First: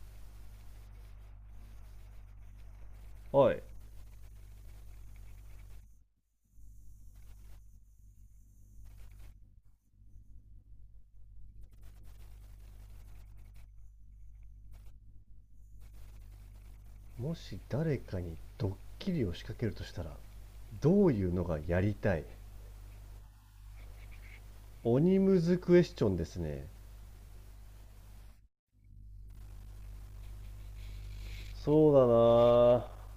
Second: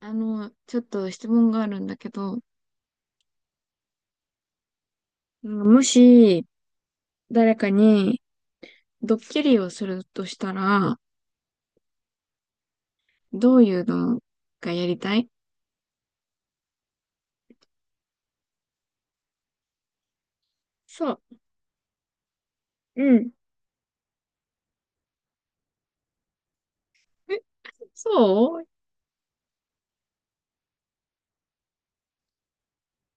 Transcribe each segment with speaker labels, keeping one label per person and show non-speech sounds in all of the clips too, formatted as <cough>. Speaker 1: ちょっと質問があるんだけど、
Speaker 2: おい、
Speaker 1: もし誰かにドッキリをするとしたら、どういうのがやりたい？
Speaker 2: もし誰かにドッキリを仕掛けるとしたら、ど
Speaker 1: そ
Speaker 2: ういう
Speaker 1: う。
Speaker 2: のがやりたい？
Speaker 1: うん。
Speaker 2: 鬼ムズクエスチョンですね。
Speaker 1: え、そう。
Speaker 2: そうだな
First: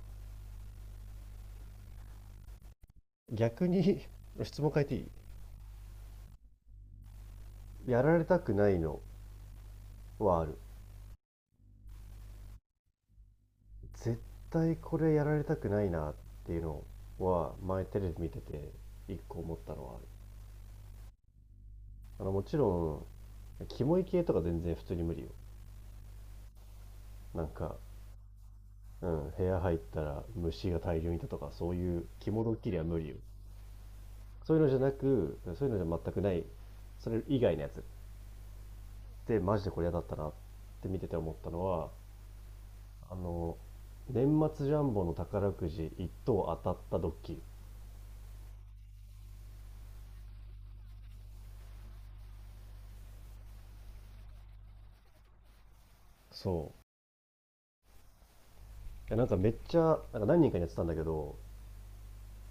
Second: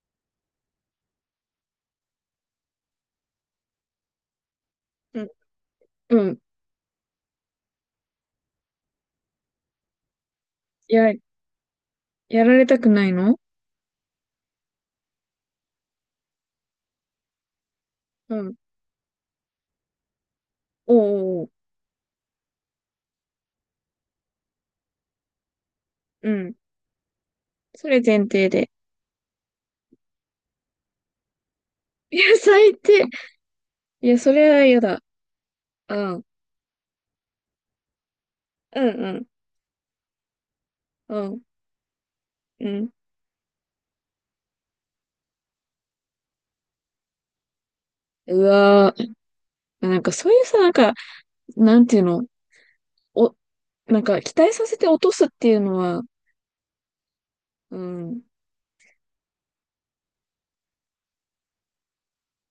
Speaker 2: ぁ、逆に <laughs> 質問変えていい？
Speaker 1: うん、うん。
Speaker 2: やられたくないのはある。
Speaker 1: や、やられたくないの。
Speaker 2: 絶対これやられたくないなっていうのは、前テレビ見
Speaker 1: う
Speaker 2: て
Speaker 1: ん。
Speaker 2: て一個思ったのはある。
Speaker 1: おうおうおう。
Speaker 2: もちろん、キモい系とか全然普通に無理よ。
Speaker 1: うん。
Speaker 2: なんか、
Speaker 1: それ前提で。
Speaker 2: うん、部屋入ったら虫が大量にいたとかそういう
Speaker 1: いや、
Speaker 2: キモドッキ
Speaker 1: 最
Speaker 2: リは無
Speaker 1: 低。
Speaker 2: 理よ。
Speaker 1: いや、それ
Speaker 2: そういう
Speaker 1: は
Speaker 2: のじ
Speaker 1: 嫌
Speaker 2: ゃな
Speaker 1: だ。
Speaker 2: くそういうのじ
Speaker 1: う
Speaker 2: ゃ全く
Speaker 1: ん。
Speaker 2: ない。それ以外のやつっ
Speaker 1: うんうん。
Speaker 2: てマジでこれ嫌だったなって見て
Speaker 1: う
Speaker 2: て思っ
Speaker 1: ん。
Speaker 2: たのは、
Speaker 1: うん。
Speaker 2: あの年末ジャンボの宝くじ1等当たったドッキリ。
Speaker 1: うわー。なんかそういうさ、なんか、なんていうのお、なんか期待させて落とすっていうのは。
Speaker 2: そう、
Speaker 1: うん。
Speaker 2: いや、なんかめっちゃ何人かにやってたんだけど、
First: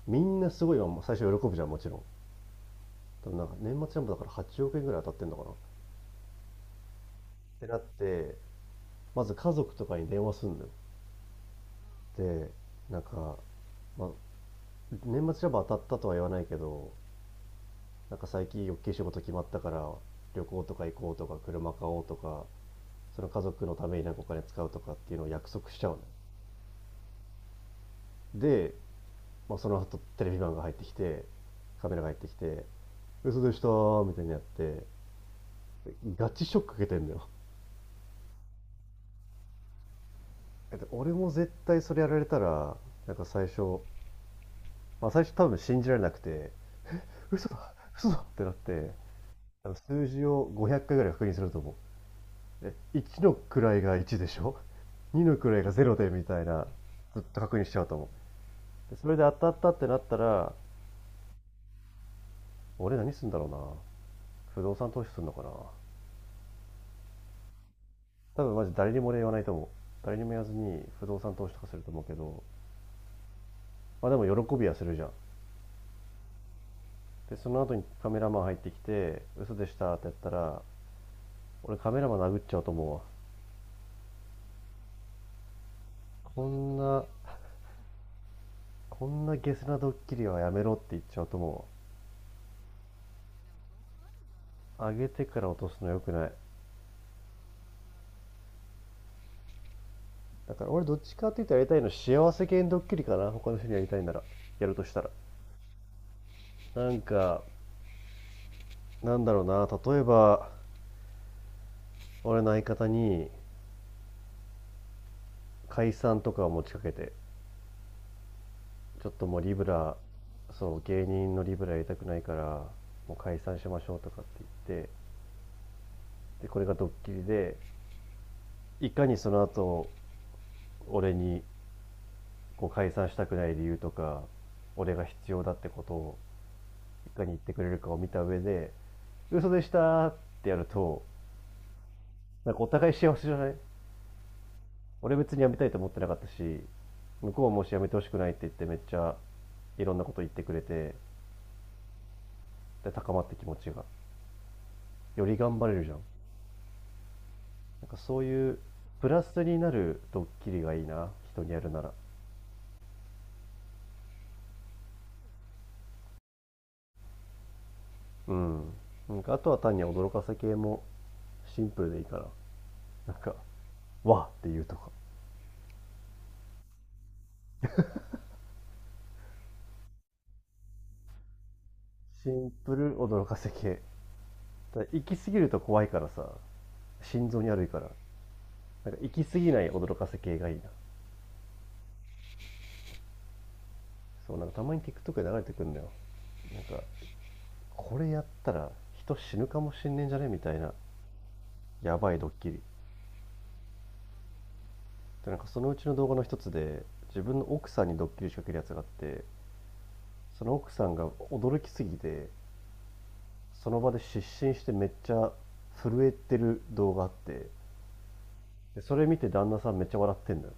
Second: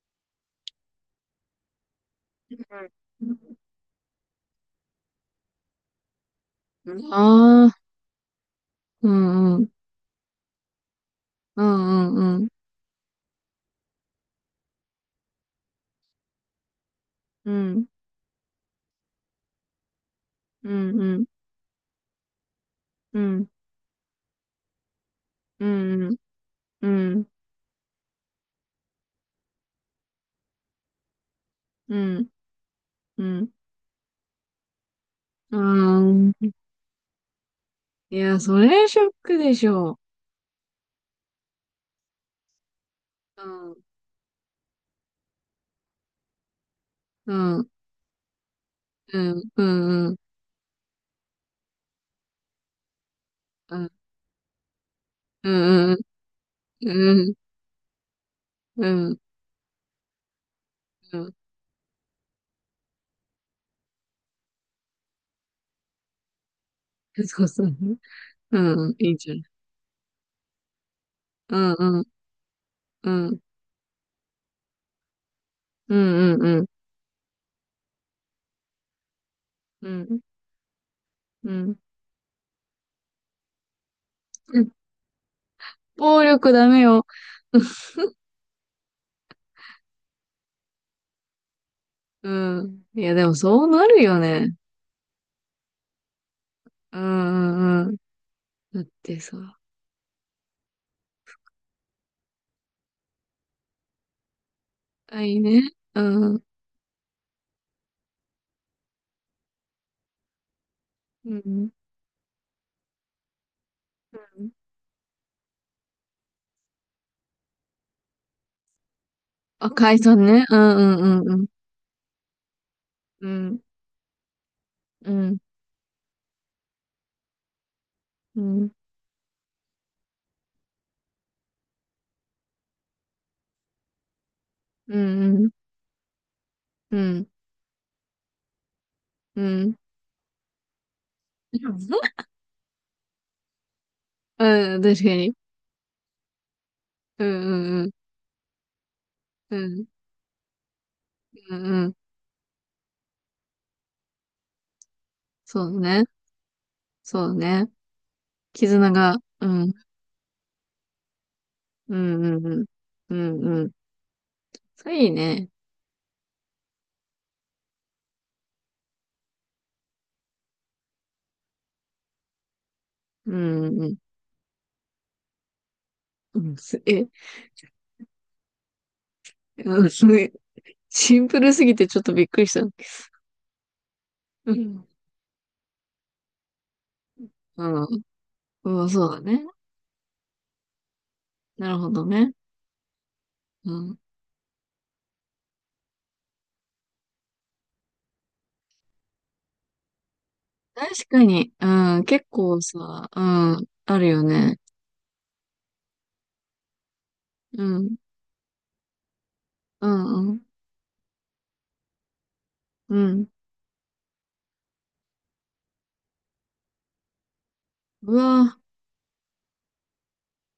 Speaker 2: みんなすごいわ、最初喜ぶじゃん、もちろん。多分なんか年末ジャンボだから8億円ぐらい当たってんのかなっ
Speaker 1: うんあ
Speaker 2: てな
Speaker 1: あ、
Speaker 2: って、
Speaker 1: う
Speaker 2: まず家
Speaker 1: んうん、
Speaker 2: 族とかに電話すんのよ。
Speaker 1: うんうんうん、
Speaker 2: で、なんか、まあ、年末ジャンボ当たったとは言わないけど、
Speaker 1: うん、
Speaker 2: なんか最近大きい仕事決まったから、旅行
Speaker 1: う
Speaker 2: とか行
Speaker 1: ん
Speaker 2: こう
Speaker 1: うん、
Speaker 2: とか車買おうとか、
Speaker 1: う
Speaker 2: その家
Speaker 1: ん、
Speaker 2: 族のためになんかお金使うとかっていうのを約
Speaker 1: う
Speaker 2: 束しちゃうの。
Speaker 1: ん、うん、
Speaker 2: で、まあ、その後テレビマンが入ってきて、カメ
Speaker 1: う
Speaker 2: ラが入って
Speaker 1: ん、
Speaker 2: きて
Speaker 1: う
Speaker 2: 「嘘
Speaker 1: ん、
Speaker 2: でした」みたいにやって、
Speaker 1: う
Speaker 2: ガチ
Speaker 1: ん。
Speaker 2: ショック受けてんのよ。
Speaker 1: いや、それショックでしょう。
Speaker 2: <laughs> 俺も絶対それやられたら、なんか
Speaker 1: う
Speaker 2: 最初、
Speaker 1: ん、
Speaker 2: まあ、最初多分信じられなくて
Speaker 1: う
Speaker 2: 「嘘
Speaker 1: ん、
Speaker 2: だ嘘だ！」ってなって、
Speaker 1: うん、うん、
Speaker 2: 数
Speaker 1: うん、
Speaker 2: 字を500回ぐらい確認すると思う。え、1の
Speaker 1: う
Speaker 2: 位
Speaker 1: ん、
Speaker 2: が1でしょ、2の
Speaker 1: う
Speaker 2: 位が
Speaker 1: ん、う
Speaker 2: 0
Speaker 1: ん、
Speaker 2: でみたいな、ずっ
Speaker 1: うん、
Speaker 2: と確認しちゃうと思
Speaker 1: う
Speaker 2: う。
Speaker 1: ん、
Speaker 2: そ
Speaker 1: う
Speaker 2: れ
Speaker 1: ん、
Speaker 2: で当たったってなったら、俺何すんだろうな。不動産投資すんのかな。
Speaker 1: そうそう、
Speaker 2: 多分
Speaker 1: う
Speaker 2: マジ
Speaker 1: ん、う
Speaker 2: 誰
Speaker 1: ん、
Speaker 2: にも
Speaker 1: いい
Speaker 2: 俺言
Speaker 1: じ
Speaker 2: わ
Speaker 1: ゃ
Speaker 2: な
Speaker 1: ん。
Speaker 2: いと思う。誰にも言わずに不動産投資
Speaker 1: う
Speaker 2: とか
Speaker 1: ん、
Speaker 2: すると
Speaker 1: う
Speaker 2: 思
Speaker 1: ん、
Speaker 2: うけど、
Speaker 1: うん、
Speaker 2: まあでも喜びはするじゃん。
Speaker 1: うん、うん、うん、
Speaker 2: でその後にカメラマン入ってきて嘘でしたってやったら、
Speaker 1: うん、
Speaker 2: 俺カメラマン殴っちゃうと思うわ。
Speaker 1: うん。暴
Speaker 2: こ
Speaker 1: 力ダ
Speaker 2: ん
Speaker 1: メ
Speaker 2: な
Speaker 1: よ。
Speaker 2: こんなゲスなドッキリはやめろって言っちゃうと思
Speaker 1: うん。いや、でもそうなるよね。
Speaker 2: う。上げてから落とすの良くない。
Speaker 1: うんうんうん。だってさ、
Speaker 2: だから俺どっちかって言ったらやりたいの幸せ系のドッキリかな、他の人にやりたいなら、やるとしたら。
Speaker 1: あ、いいね。うん。
Speaker 2: なんかなんだろうな、例えば
Speaker 1: うん。
Speaker 2: 俺の相方に
Speaker 1: うん
Speaker 2: 解散とかを持ちかけて、ちょっともうリブ
Speaker 1: あ、
Speaker 2: ラ、
Speaker 1: 解散ね。うん
Speaker 2: そ
Speaker 1: う
Speaker 2: う、芸
Speaker 1: んうん
Speaker 2: 人
Speaker 1: う
Speaker 2: の
Speaker 1: ん。
Speaker 2: リブラやりたくないから、もう
Speaker 1: う
Speaker 2: 解散
Speaker 1: ん。
Speaker 2: しましょうとかって言って、
Speaker 1: うん。
Speaker 2: でこれがドッキリで、
Speaker 1: うん。
Speaker 2: いかにその後俺にこう解散したくない理由とか、俺
Speaker 1: う
Speaker 2: が必
Speaker 1: ん。う
Speaker 2: 要
Speaker 1: ん。
Speaker 2: だってことを
Speaker 1: う
Speaker 2: いか
Speaker 1: ん。
Speaker 2: に言ってくれるかを見た上で、
Speaker 1: う
Speaker 2: 嘘でし
Speaker 1: ん。
Speaker 2: たーってやると、なんかお互い幸せじゃない？
Speaker 1: 確か
Speaker 2: 俺別
Speaker 1: に。
Speaker 2: に辞めたいと思ってなかったし、
Speaker 1: うん
Speaker 2: 向こうは
Speaker 1: う
Speaker 2: もし辞
Speaker 1: んう
Speaker 2: め
Speaker 1: ん。
Speaker 2: てほしくないって言って、めっちゃ
Speaker 1: う
Speaker 2: い
Speaker 1: ん。
Speaker 2: ろんなこと言ってくれて、
Speaker 1: うんうん。
Speaker 2: で、高まって気持ちが。より頑
Speaker 1: そ
Speaker 2: 張れ
Speaker 1: う
Speaker 2: るじゃん。
Speaker 1: ね。そうね。
Speaker 2: なんかそういう
Speaker 1: 絆
Speaker 2: プ
Speaker 1: が。
Speaker 2: ラス
Speaker 1: う
Speaker 2: にな
Speaker 1: ん。
Speaker 2: るドッキリがいいな、人にやるなら。
Speaker 1: うんうんうん。うんうん。それいいね。
Speaker 2: うん。なんかあとは単に驚かせ系もシンプルでいいから。なん
Speaker 1: う
Speaker 2: か、
Speaker 1: んうん。
Speaker 2: わっていうとか。
Speaker 1: うんす、え、<laughs> うん、すごい。シンプルすぎてちょっとびっ
Speaker 2: シ
Speaker 1: くり
Speaker 2: ン
Speaker 1: した。
Speaker 2: プル驚かせ系。
Speaker 1: う
Speaker 2: た
Speaker 1: ん。
Speaker 2: だ行き過ぎると怖いからさ、心臓に悪いか
Speaker 1: う
Speaker 2: ら。
Speaker 1: ん。うん、
Speaker 2: なんか
Speaker 1: そう
Speaker 2: 行
Speaker 1: だ
Speaker 2: き過
Speaker 1: ね。
Speaker 2: ぎない驚かせ系がいいな。
Speaker 1: なるほどね。うん。
Speaker 2: そう、なんかたまに TikTok で流れてくるんだよ。なんかこれやったら人死ぬかもしんねえんじゃねみたいな、
Speaker 1: 確かに、う
Speaker 2: や
Speaker 1: ん、
Speaker 2: ばい
Speaker 1: 結
Speaker 2: ドッキ
Speaker 1: 構
Speaker 2: リ
Speaker 1: さ、うん、あるよね。
Speaker 2: で、なんかそのうちの動画の一つで自分の
Speaker 1: う
Speaker 2: 奥さん
Speaker 1: ん、
Speaker 2: にドッキリ仕掛けるやつがあって、
Speaker 1: うん、うん、
Speaker 2: その奥さんが驚きすぎて、
Speaker 1: うん。
Speaker 2: その場で失神してめっちゃ震えてる動画あって、
Speaker 1: うわ、
Speaker 2: でそれ見て旦那さんめっちゃ笑ってんだよ。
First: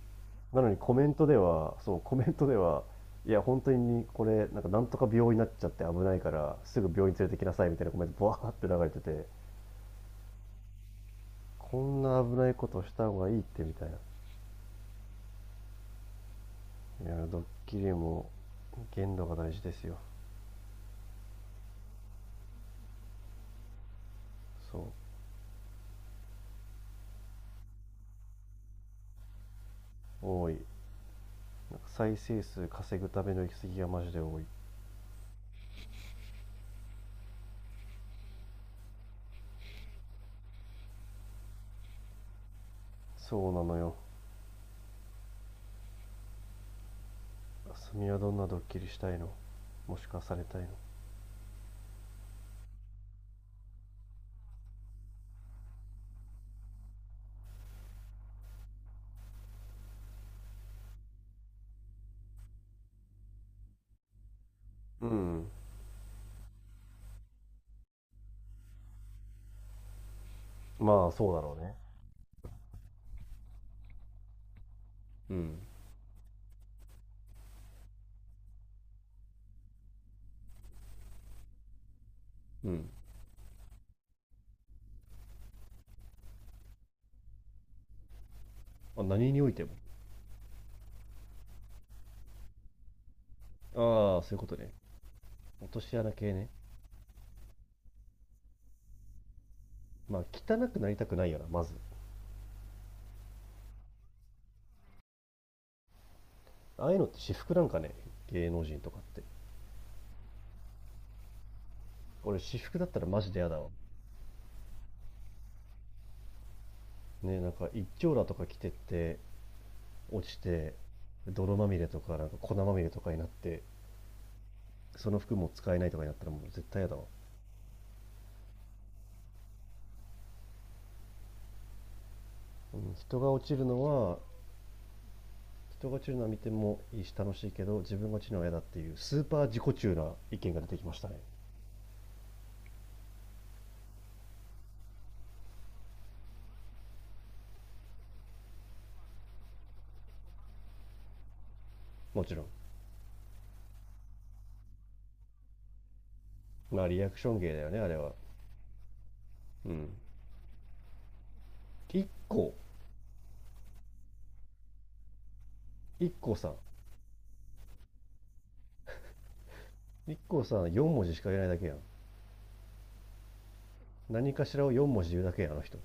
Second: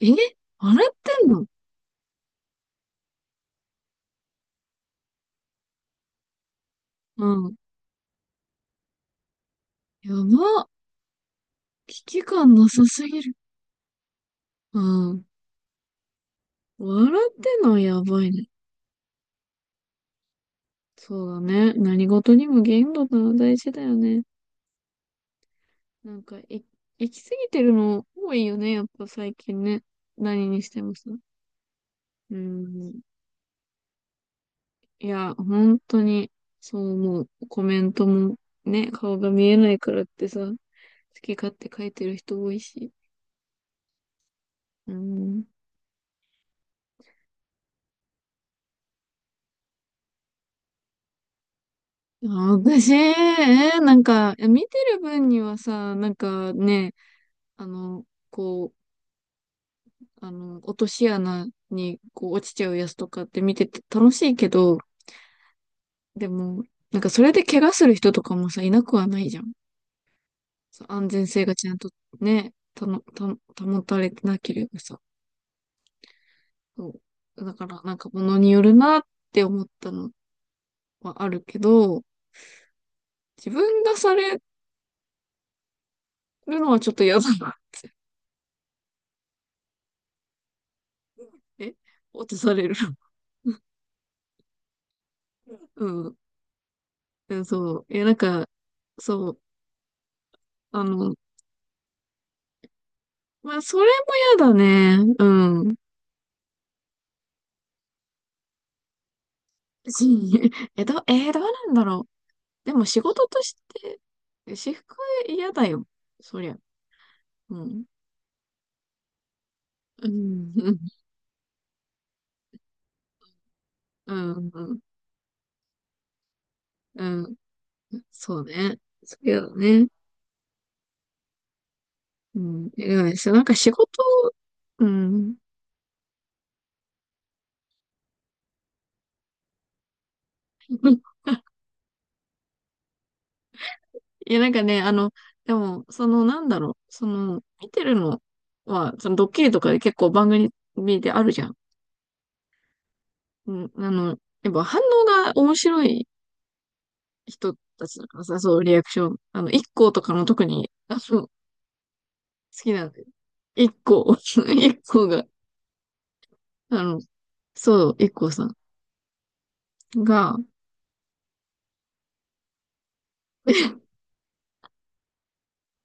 Speaker 1: え、
Speaker 2: なの
Speaker 1: あ
Speaker 2: に
Speaker 1: れっ
Speaker 2: コメン
Speaker 1: て
Speaker 2: ト
Speaker 1: ん
Speaker 2: で
Speaker 1: の。
Speaker 2: は、そう、コメントでは、いや本当にこれなんかなんとか病院になっちゃって危ないからすぐ病院
Speaker 1: う
Speaker 2: 連れてきな
Speaker 1: ん。
Speaker 2: さいみたいなコメントバーって流れてて、
Speaker 1: やば。
Speaker 2: こ
Speaker 1: 危
Speaker 2: んな
Speaker 1: 機
Speaker 2: 危な
Speaker 1: 感
Speaker 2: い
Speaker 1: な
Speaker 2: こと
Speaker 1: さ
Speaker 2: し
Speaker 1: す
Speaker 2: た方
Speaker 1: ぎ
Speaker 2: がい
Speaker 1: る。
Speaker 2: いってみたいな。
Speaker 1: うん。
Speaker 2: い
Speaker 1: 笑
Speaker 2: や
Speaker 1: っ
Speaker 2: ドッ
Speaker 1: てんの
Speaker 2: キ
Speaker 1: は
Speaker 2: リ
Speaker 1: やば
Speaker 2: も
Speaker 1: いね。
Speaker 2: 限度が大事ですよ。
Speaker 1: そうだね。何事にも限度ってのは大事だよね。
Speaker 2: そう、
Speaker 1: なんか、行き過ぎてるの多いよね。やっぱ最近ね。何
Speaker 2: 多い。
Speaker 1: にしてもさ。
Speaker 2: なんか再
Speaker 1: う
Speaker 2: 生数
Speaker 1: ん。
Speaker 2: 稼ぐための行き過ぎがマジで多い。
Speaker 1: いや、本当に、そう思う。コメントもね、顔が見えないからってさ、好き勝手書いてる人多いし。
Speaker 2: そうなのよ。
Speaker 1: うん。
Speaker 2: あすみはどんなドッキリしたいの？もしくはされたいの？
Speaker 1: あ、私、なんか、いや見てる分にはさ、なんかね、あの、こう、落とし穴にこう落ちちゃうやつとかって見てて楽しいけど、
Speaker 2: うん。
Speaker 1: でも、なんかそれで怪我する人とかもさ、いなくはないじゃん。そ
Speaker 2: の
Speaker 1: う、
Speaker 2: ま
Speaker 1: 安
Speaker 2: あ
Speaker 1: 全
Speaker 2: そうだ
Speaker 1: 性が
Speaker 2: ろう
Speaker 1: ちゃ
Speaker 2: ね。
Speaker 1: んとね、たの、た、保たれてなければさ。
Speaker 2: うん、
Speaker 1: そう。だから、なんか物によるなって思ったのはあるけど、
Speaker 2: うん、
Speaker 1: 自分がされるのはちょっと嫌だなって。
Speaker 2: あ、何においても？
Speaker 1: え、落とされる。
Speaker 2: ああ、そういうことね。落
Speaker 1: <laughs>
Speaker 2: と
Speaker 1: う
Speaker 2: し穴
Speaker 1: ん。
Speaker 2: 系ね。
Speaker 1: えそう。え、なんか、そう。
Speaker 2: まあ汚く
Speaker 1: あ
Speaker 2: なりた
Speaker 1: の、
Speaker 2: くないよな、まず。
Speaker 1: まあ、それも嫌だね。うん。
Speaker 2: ああいうのって私服なんかね、芸能人とかって。
Speaker 1: し <laughs> え、ど、えーどうなんだろ
Speaker 2: 俺私
Speaker 1: う。で
Speaker 2: 服
Speaker 1: も
Speaker 2: だった
Speaker 1: 仕
Speaker 2: らマ
Speaker 1: 事
Speaker 2: ジで
Speaker 1: と
Speaker 2: 嫌
Speaker 1: し
Speaker 2: だわ。
Speaker 1: て、私服嫌だよ。そりゃ。
Speaker 2: ね、なん
Speaker 1: う
Speaker 2: か
Speaker 1: ん。
Speaker 2: 一丁羅とか着てって
Speaker 1: う
Speaker 2: 落ち
Speaker 1: ん。う
Speaker 2: て
Speaker 1: ん。
Speaker 2: 泥まみれとかなんか粉まみれとかになって、
Speaker 1: うん。
Speaker 2: その服も使えないとかになったらもう絶対やだわ。
Speaker 1: うん、そうね。そう嫌だね。うん。
Speaker 2: う
Speaker 1: いや
Speaker 2: ん、
Speaker 1: でもね、
Speaker 2: 人
Speaker 1: そ
Speaker 2: が
Speaker 1: うなん
Speaker 2: 落
Speaker 1: か
Speaker 2: ちる
Speaker 1: 仕
Speaker 2: の
Speaker 1: 事。
Speaker 2: は
Speaker 1: うん。
Speaker 2: 人が落ちるのは見てもいいし楽しいけど、自分が落ちるのは嫌だっていうスーパー自己中な意見が出てきましたね。
Speaker 1: <laughs> いや、なんかね、でも、その、なんだろう、その、見てるのは、その、ドッキリとかで結構番組であるじゃん。
Speaker 2: もちろん。
Speaker 1: うん、やっぱ反応が面白い
Speaker 2: まあリアクション芸
Speaker 1: 人
Speaker 2: だよね、あ
Speaker 1: た
Speaker 2: れ
Speaker 1: ちだ
Speaker 2: は。
Speaker 1: からさ、そう、リアクション。一
Speaker 2: う
Speaker 1: 行
Speaker 2: ん。
Speaker 1: とかの特に、好
Speaker 2: 一個
Speaker 1: きなんで。一行、<laughs> 一行が、
Speaker 2: 一個さん
Speaker 1: あの、そう、一行さん
Speaker 2: 一
Speaker 1: が、
Speaker 2: 個さん4文字しか言えないだけやん。何かしらを4文字言うだけやん、あの人。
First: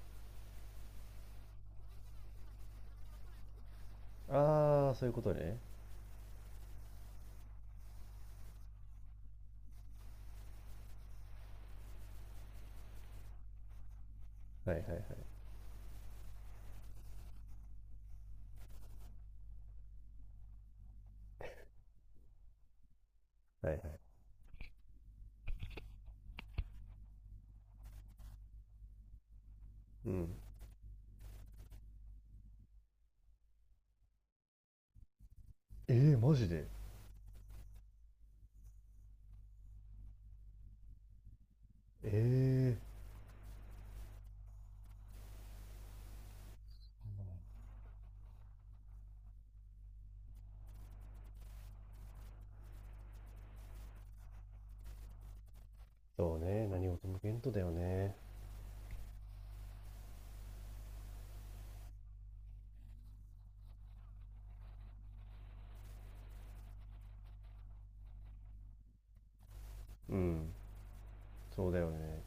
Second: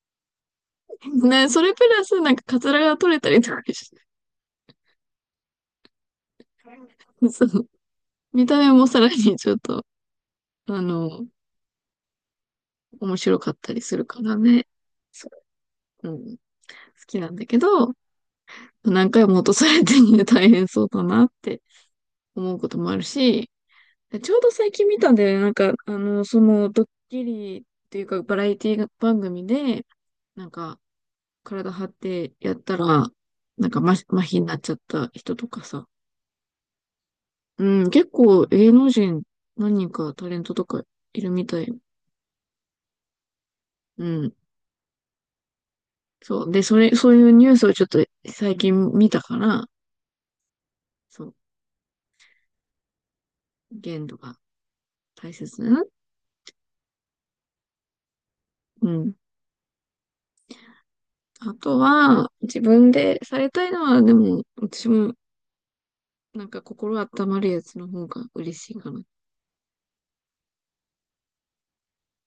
Speaker 1: <laughs> ね、それプラス、なんか、カツラが取れたりとかし
Speaker 2: ああ、そういうことね。
Speaker 1: て、そう、見た目もさらにちょっと、あの、面白かったりするからね。
Speaker 2: はいはいはい。
Speaker 1: そううん、好きなんだけど、何回も落とされてね、大変そうだなって思うこともあるし、
Speaker 2: はいはい。
Speaker 1: ちょうど最近見たんだよね。なんか、その、ドッキリっていうか、バラエティ番組で、
Speaker 2: うん。
Speaker 1: なんか、体張ってやったら、なんか、麻痺になっちゃった人とかさ。
Speaker 2: えー、マジで？
Speaker 1: うん、結構、芸能人、何人かタレントとかいるみたい。
Speaker 2: え、
Speaker 1: うん。そう。で、そういうニュースをちょっと最近見たから、そう。限度が大切なの。
Speaker 2: そうね、何事も限度だよね。
Speaker 1: うん。あとは、自分でされたいのは、でも、私も、なんか心温まるやつの方が嬉しいかな。
Speaker 2: うん、そうだよね。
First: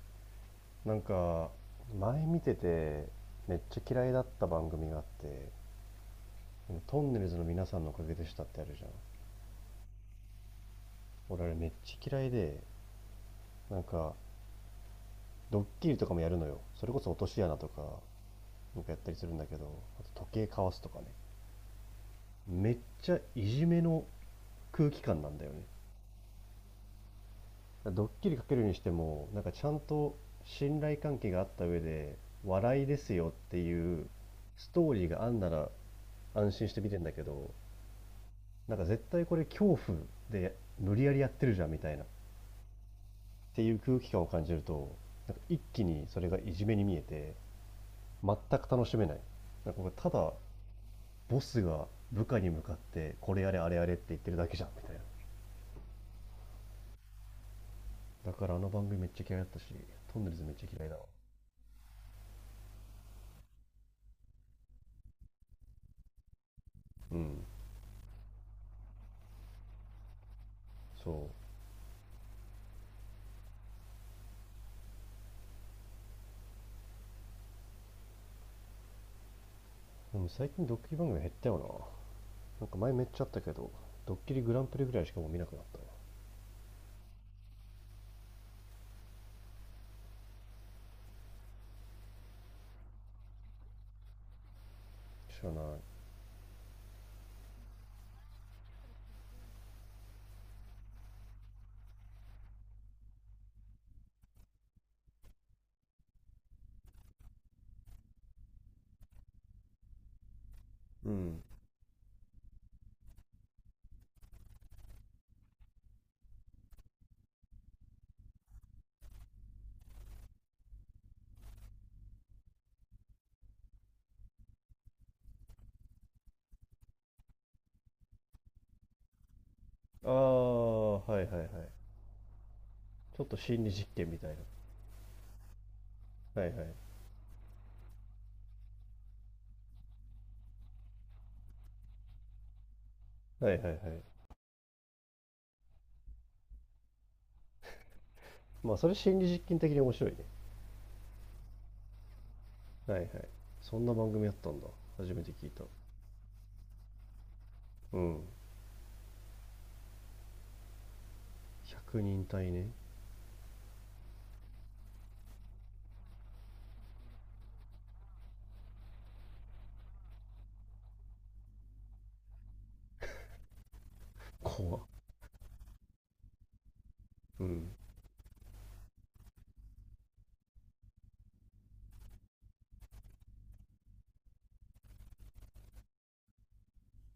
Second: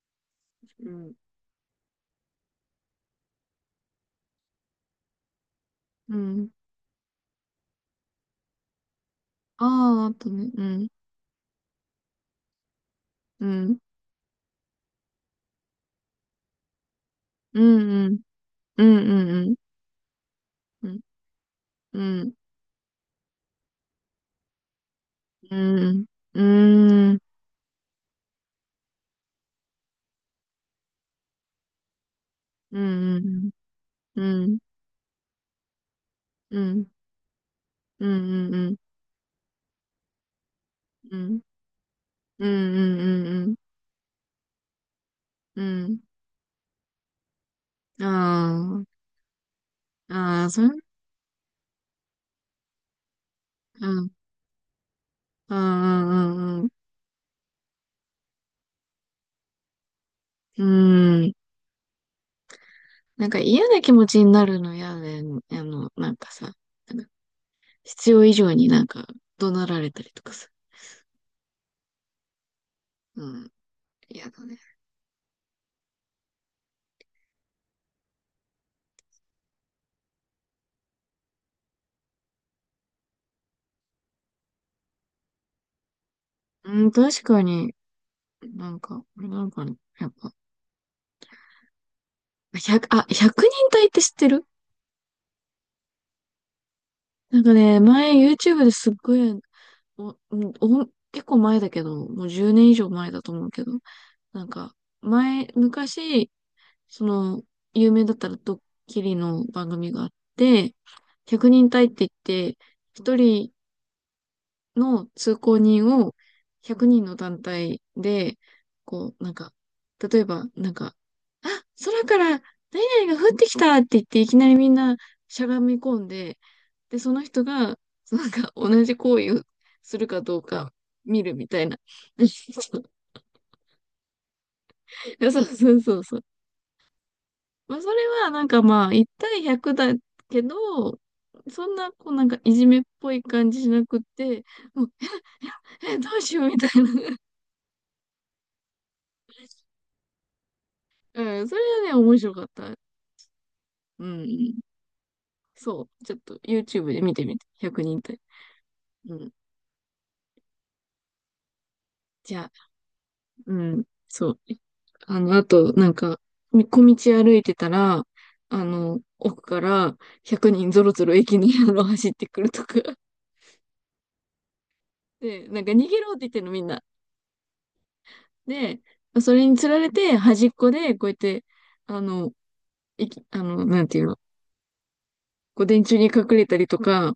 Speaker 1: う
Speaker 2: なん
Speaker 1: ん。
Speaker 2: か、前見てて、めっちゃ嫌いだった番組があって、
Speaker 1: うん。
Speaker 2: トンネルズの皆さんのおかげでしたってあるじゃん。
Speaker 1: ああ、あとね、うん。
Speaker 2: 俺あれめっちゃ嫌いで、
Speaker 1: うん。
Speaker 2: なんか、ドッキリとかもやるのよ。それこそ落とし穴
Speaker 1: う
Speaker 2: と
Speaker 1: ん、
Speaker 2: か、
Speaker 1: うん。
Speaker 2: な
Speaker 1: う
Speaker 2: んかや
Speaker 1: ん、
Speaker 2: ったり
Speaker 1: う
Speaker 2: するんだ
Speaker 1: ん、うん。
Speaker 2: けど、あと時計かわす
Speaker 1: う
Speaker 2: とか
Speaker 1: ん、
Speaker 2: ね。
Speaker 1: うん。
Speaker 2: めっちゃいじめの空気感なんだよ
Speaker 1: う
Speaker 2: ね。
Speaker 1: ん、うん、うん。
Speaker 2: ドッキリかけるにしても、なんかちゃんと信頼関係があった上で、
Speaker 1: う
Speaker 2: 笑いですよっ
Speaker 1: ん、
Speaker 2: ていう
Speaker 1: うん、
Speaker 2: ストーリーがあんなら安
Speaker 1: う
Speaker 2: 心して
Speaker 1: ん。
Speaker 2: 見てんだけど、
Speaker 1: うん、う
Speaker 2: な
Speaker 1: ん、
Speaker 2: んか絶対これ恐怖で無理やりやってるじゃんみたいな、っ
Speaker 1: うん。
Speaker 2: ていう空気感を感じると、なんか一
Speaker 1: う
Speaker 2: 気
Speaker 1: ん。
Speaker 2: にそれがいじめに見えて、全く楽
Speaker 1: あ
Speaker 2: しめない。なんかこれただ
Speaker 1: あ、ああ、それ、
Speaker 2: ボスが部下に向かって、これやれあれ
Speaker 1: う
Speaker 2: やれって
Speaker 1: ん、
Speaker 2: 言ってるだけじゃんみたいな。
Speaker 1: うん、うん、
Speaker 2: だからあの番組めっちゃ嫌いだったし、トンネルズめっ
Speaker 1: う
Speaker 2: ちゃ嫌いだわ。
Speaker 1: ん。なんか嫌な気持ちになるの嫌で、なんかさ、なんか
Speaker 2: うん、
Speaker 1: 必要以上になんか怒鳴られたりとかさ。
Speaker 2: そう。
Speaker 1: うん、嫌だね。
Speaker 2: でも最近ドッキリ番組減ったよな。なんか前めっちゃあったけど、ドッキリグランプリぐらいしかもう見なくなったね。
Speaker 1: うん、確かに、なんか、あれなのかな。やっぱ、100、あ、1人隊って知ってる？
Speaker 2: 知らない。
Speaker 1: なんかね、前 YouTube ですっごい、お、お、結構前だけど、もう10年以上前だと思うけど、なんか、前、昔、その、有名だったらドッキリの番組があって、
Speaker 2: うん。
Speaker 1: 100人隊って言って、一人の通行人を100人の団体で、こう、なんか、例えば、なんか、あ、空から何々が降ってきたって言って、いきなりみんなしゃがみ込んで、で、その人が、そのなんか、同じ行為をする
Speaker 2: あ
Speaker 1: かどうか
Speaker 2: あ、は
Speaker 1: 見
Speaker 2: い
Speaker 1: る
Speaker 2: はいは
Speaker 1: み
Speaker 2: い。
Speaker 1: たいな。<laughs>
Speaker 2: ちょっと心理実験みたいな。
Speaker 1: そうそうそうそう。
Speaker 2: はいはい。は
Speaker 1: まあ、それは、なんかまあ、1対100だけど、そんな、こう、なんか、いじめっぽい
Speaker 2: い
Speaker 1: 感
Speaker 2: はいは
Speaker 1: じし
Speaker 2: い。
Speaker 1: なくって、もう、え、どうしようみたいな。<laughs>
Speaker 2: まあそれ心理実験的に面白いね。
Speaker 1: うん、それはね、面白かった。
Speaker 2: はいはい。そんな
Speaker 1: う
Speaker 2: 番組やった
Speaker 1: ん。
Speaker 2: んだ。初めて聞いた。
Speaker 1: そう。ちょっと YouTube で見てみて。100
Speaker 2: う
Speaker 1: 人隊。
Speaker 2: ん。
Speaker 1: うん。
Speaker 2: 100人
Speaker 1: じゃ
Speaker 2: 隊
Speaker 1: あ、
Speaker 2: ね。
Speaker 1: うん。そう。あと、なんか、小道歩いてたら、奥から100人ぞろぞろ駅に走ってくるとか。
Speaker 2: 怖っ。
Speaker 1: で、なんか逃げろって言ってんのみんな。
Speaker 2: うん。
Speaker 1: で、それにつられて端っこでこうやって、あの、なんていうの、こう電柱に隠れたりとか、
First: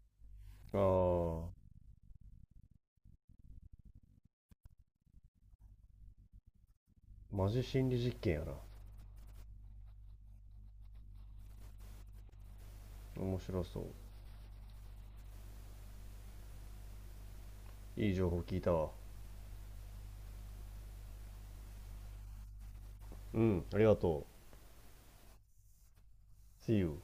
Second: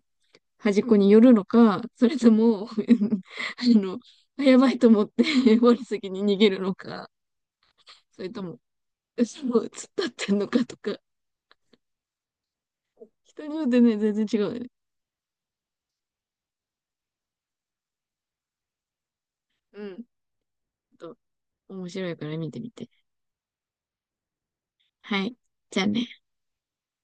Speaker 2: あ
Speaker 1: 端っこに寄るの
Speaker 2: あ、
Speaker 1: か、それとも、<laughs> あの、あやばいと思って <laughs> 我先に逃げるのか、
Speaker 2: マジ心理実
Speaker 1: それ
Speaker 2: 験や
Speaker 1: と
Speaker 2: な。
Speaker 1: も、後ろを突っ立ってんのかとか、
Speaker 2: 面
Speaker 1: 人によ
Speaker 2: 白
Speaker 1: っ
Speaker 2: そ
Speaker 1: て
Speaker 2: う。
Speaker 1: ね、全然違うよね。
Speaker 2: いい情報聞いたわ。
Speaker 1: うん。と、面白いから見てみて。
Speaker 2: うん、ありがと
Speaker 1: はい。じゃあね。
Speaker 2: う。See you.